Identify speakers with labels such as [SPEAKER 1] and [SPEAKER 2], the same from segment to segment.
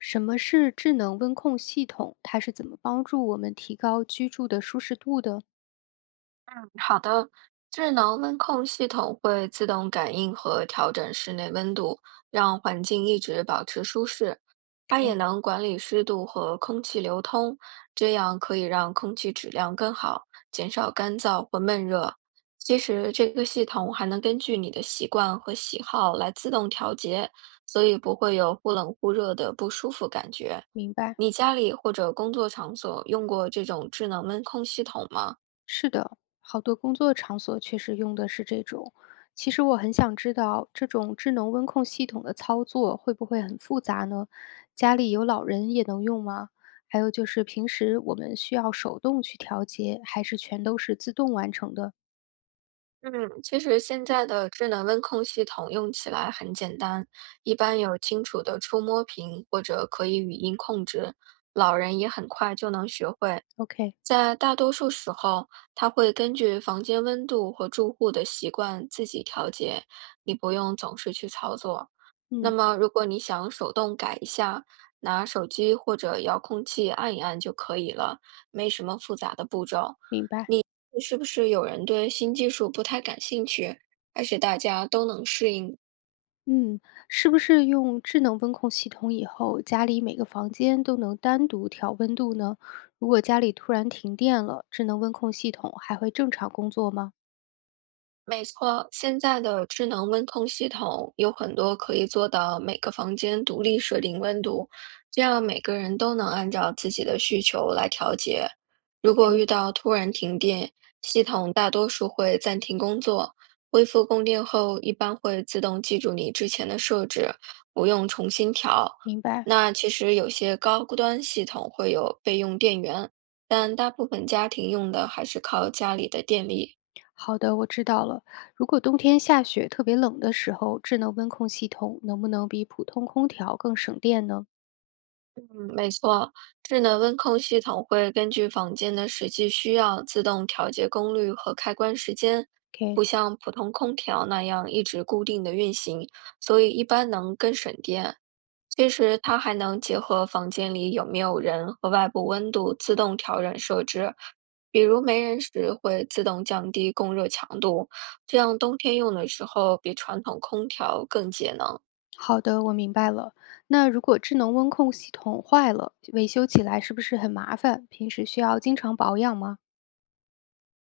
[SPEAKER 1] 什么是智能温控系统？它是怎么帮助我们提高居住的舒适度的？
[SPEAKER 2] 好的，智能温控系统会自动感应和调整室内温度，让环境一直保持舒适。它也能管理湿度和空气流通，这样可以让空气质量更好，减少干燥或闷热。其实，这个系统还能根据你的习惯和喜好来自动调节，所以不会有忽冷忽热的不舒服感觉。
[SPEAKER 1] 明白，
[SPEAKER 2] 你家里或者工作场所用过这种智能温控系统吗？
[SPEAKER 1] 是的，好多工作场所确实用的是这种。其实我很想知道，这种智能温控系统的操作会不会很复杂呢？家里有老人也能用吗？还有就是平时我们需要手动去调节，还是全都是自动完成的
[SPEAKER 2] 嗯，其实现在的智能温控系统用起来很简单，一般有清楚的触摸屏或者可以语音控制，老人也很快就能学会。
[SPEAKER 1] ？OK，
[SPEAKER 2] 在大多数时候，它会根据房间温度和住户的习惯自己调节，你不用总是去操作。那
[SPEAKER 1] 嗯，
[SPEAKER 2] 么，如果你想手动改一下，拿手机或者遥控器按一按就可以了，没什么复杂的步骤。
[SPEAKER 1] 明白。
[SPEAKER 2] 是不是有人对新技术不太感兴趣，还是大家都能适应？
[SPEAKER 1] 嗯，是不是用智能温控系统以后，家里每个房间都能单独调温度呢？如果家里突然停电了，智能温控系统还会正常工作吗？
[SPEAKER 2] 没错，现在的智能温控系统有很多可以做到每个房间独立设定温度，这样每个人都能按照自己的需求来调节。如果遇到突然停电，系统大多数会暂停工作，恢复供电后一般会自动记住你之前的设置，不用重新调。
[SPEAKER 1] 明白。
[SPEAKER 2] 那其实有些高端系统会有备用电源，但大部分家庭用的还是靠家里的电力。
[SPEAKER 1] 好的，我知道了。如果冬天下雪特别冷的时候，智能温控系统能不能比普通空调更省电呢
[SPEAKER 2] 嗯，没错，智能温控系统会根据房间的实际需要自动调节功率和开关时间，
[SPEAKER 1] ？OK，
[SPEAKER 2] 不像普通空调那样一直固定的运行，所以一般能更省电。其实它还能结合房间里有没有人和外部温度自动调整设置，比如没人时会自动降低供热强度，这样冬天用的时候比传统空调更节能。
[SPEAKER 1] 好的，我明白了。那如果智能温控系统坏了，维修起来是不是很麻烦？平时需要经常保养吗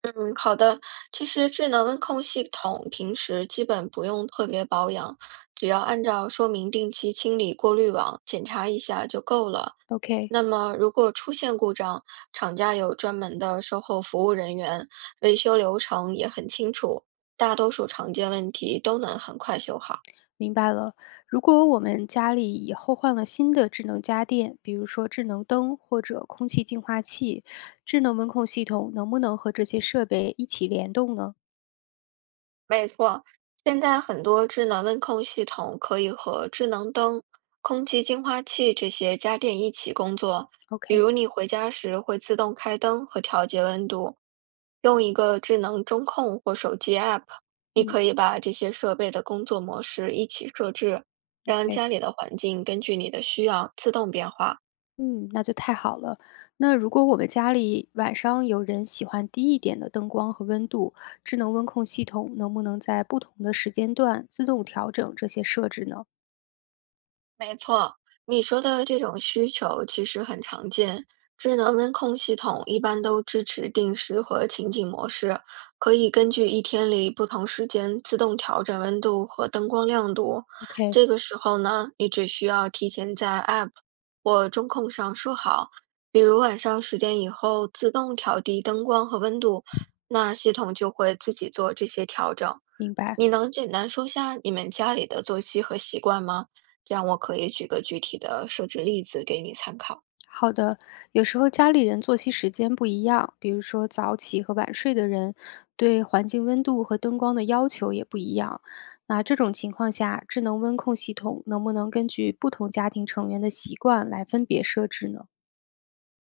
[SPEAKER 2] 嗯，好的。其实智能温控系统平时基本不用特别保养，只要按照说明定期清理过滤网，检查一下就够了。
[SPEAKER 1] ？OK。
[SPEAKER 2] 那么如果出现故障，厂家有专门的售后服务人员，维修流程也很清楚，大多数常见问题都能很快修好。
[SPEAKER 1] 明白了，如果我们家里以后换了新的智能家电，比如说智能灯或者空气净化器，智能温控系统能不能和这些设备一起联动呢
[SPEAKER 2] 没错，现在很多智能温控系统可以和智能灯、空气净化器这些家电一起工作。比
[SPEAKER 1] ？OK，
[SPEAKER 2] 如你回家时会自动开灯和调节温度，用一个智能中控或手机 App，你
[SPEAKER 1] 嗯
[SPEAKER 2] 可以把这些设备的工作模式一起设置，让
[SPEAKER 1] ，OK，
[SPEAKER 2] 家里的环境根据你的需要自动变化。
[SPEAKER 1] 嗯，那就太好了。那如果我们家里晚上有人喜欢低一点的灯光和温度，智能温控系统能不能在不同的时间段自动调整这些设置呢
[SPEAKER 2] 你说的这种需求其实很常见，智能温控系统一般都支持定时和情景模式，可以根据一天里不同时间自动调整温度和灯光亮度。
[SPEAKER 1] ？OK，
[SPEAKER 2] 这个时候呢，你只需要提前在 App 或中控上说好，比如晚上10点以后自动调低灯光和温度，那系统就会自己做这些调整。
[SPEAKER 1] 明白。
[SPEAKER 2] 你能简单说下你们家里的作息和习惯吗？这样我可以举个具体的设置例子给你参考。
[SPEAKER 1] 好的，有时候家里人作息时间不一样，比如说早起和晚睡的人，对环境温度和灯光的要求也不一样。那这种情况下，智能温控系统能不能根据不同家庭成员的习惯来分别设置呢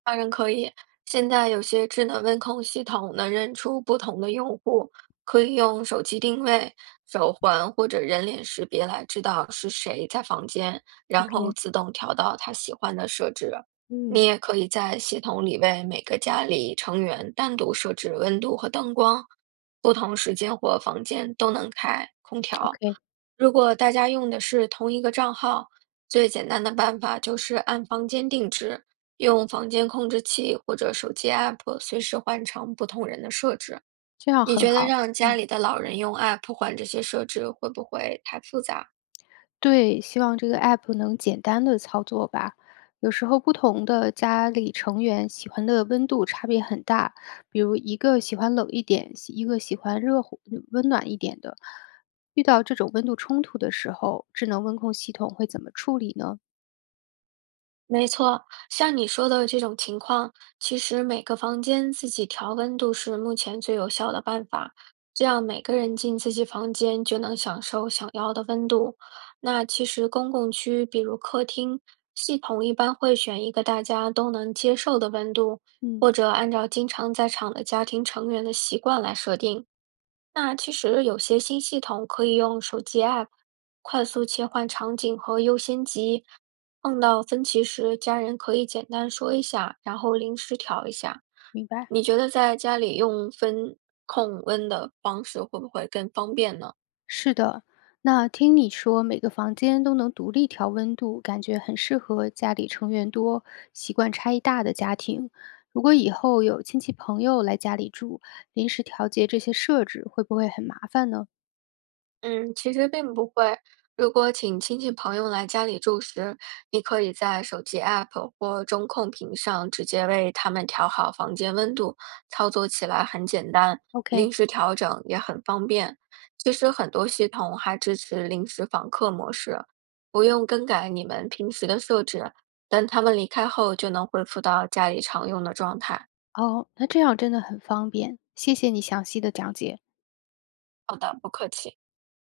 [SPEAKER 2] 当然可以，现在有些智能温控系统能认出不同的用户，可以用手机定位、手环或者人脸识别来知道是谁在房间，然后
[SPEAKER 1] ？OK，
[SPEAKER 2] 自动调到他喜欢的设置。你
[SPEAKER 1] 嗯
[SPEAKER 2] 也可以在系统里为每个家里成员单独设置温度和灯光，不同时间或房间都能开空调。
[SPEAKER 1] ，OK，
[SPEAKER 2] 如果大家用的是同一个账号，最简单的办法就是按房间定制，用房间控制器或者手机 app 随时换成不同人的设置。
[SPEAKER 1] 这样
[SPEAKER 2] 你
[SPEAKER 1] 很
[SPEAKER 2] 觉得
[SPEAKER 1] 好。
[SPEAKER 2] 让家
[SPEAKER 1] 嗯。
[SPEAKER 2] 里的老人用 app 换这些设置，会不会太复杂了？
[SPEAKER 1] 对，希望这个 app 能简单的操作吧。有时候不同的家里成员喜欢的温度差别很大，比如一个喜欢冷一点，一个喜欢热乎温暖一点的。遇到这种温度冲突的时候，智能温控系统会怎么处理呢？
[SPEAKER 2] 没错，像你说的这种情况，其实每个房间自己调温度是目前最有效的办法，这样每个人进自己房间就能享受想要的温度。那其实公共区，比如客厅，系统一般会选一个大家都能接受的温度，
[SPEAKER 1] 嗯，
[SPEAKER 2] 或者按照经常在场的家庭成员的习惯来设定。那其实有些新系统可以用手机 App 快速切换场景和优先级，碰到分歧时，家人可以简单说一下，然后临时调一下。
[SPEAKER 1] 明白。
[SPEAKER 2] 你觉得在家里用分控温的方式会不会更方便呢？
[SPEAKER 1] 是的，那听你说每个房间都能独立调温度，感觉很适合家里成员多、习惯差异大的家庭。如果以后有亲戚朋友来家里住，临时调节这些设置会不会很麻烦呢
[SPEAKER 2] 嗯，其实并不会。如果请亲戚朋友来家里住时，你可以在手机 App 或中控屏上直接为他们调好房间温度，操作起来很简单，
[SPEAKER 1] ？OK，
[SPEAKER 2] 临时调整也很方便。其实很多系统还支持临时访客模式，不用更改你们平时的设置，等他们离开后就能恢复到家里常用的状态。
[SPEAKER 1] 哦，那这样真的很方便，谢谢你详细的讲解。
[SPEAKER 2] 好的，不客气。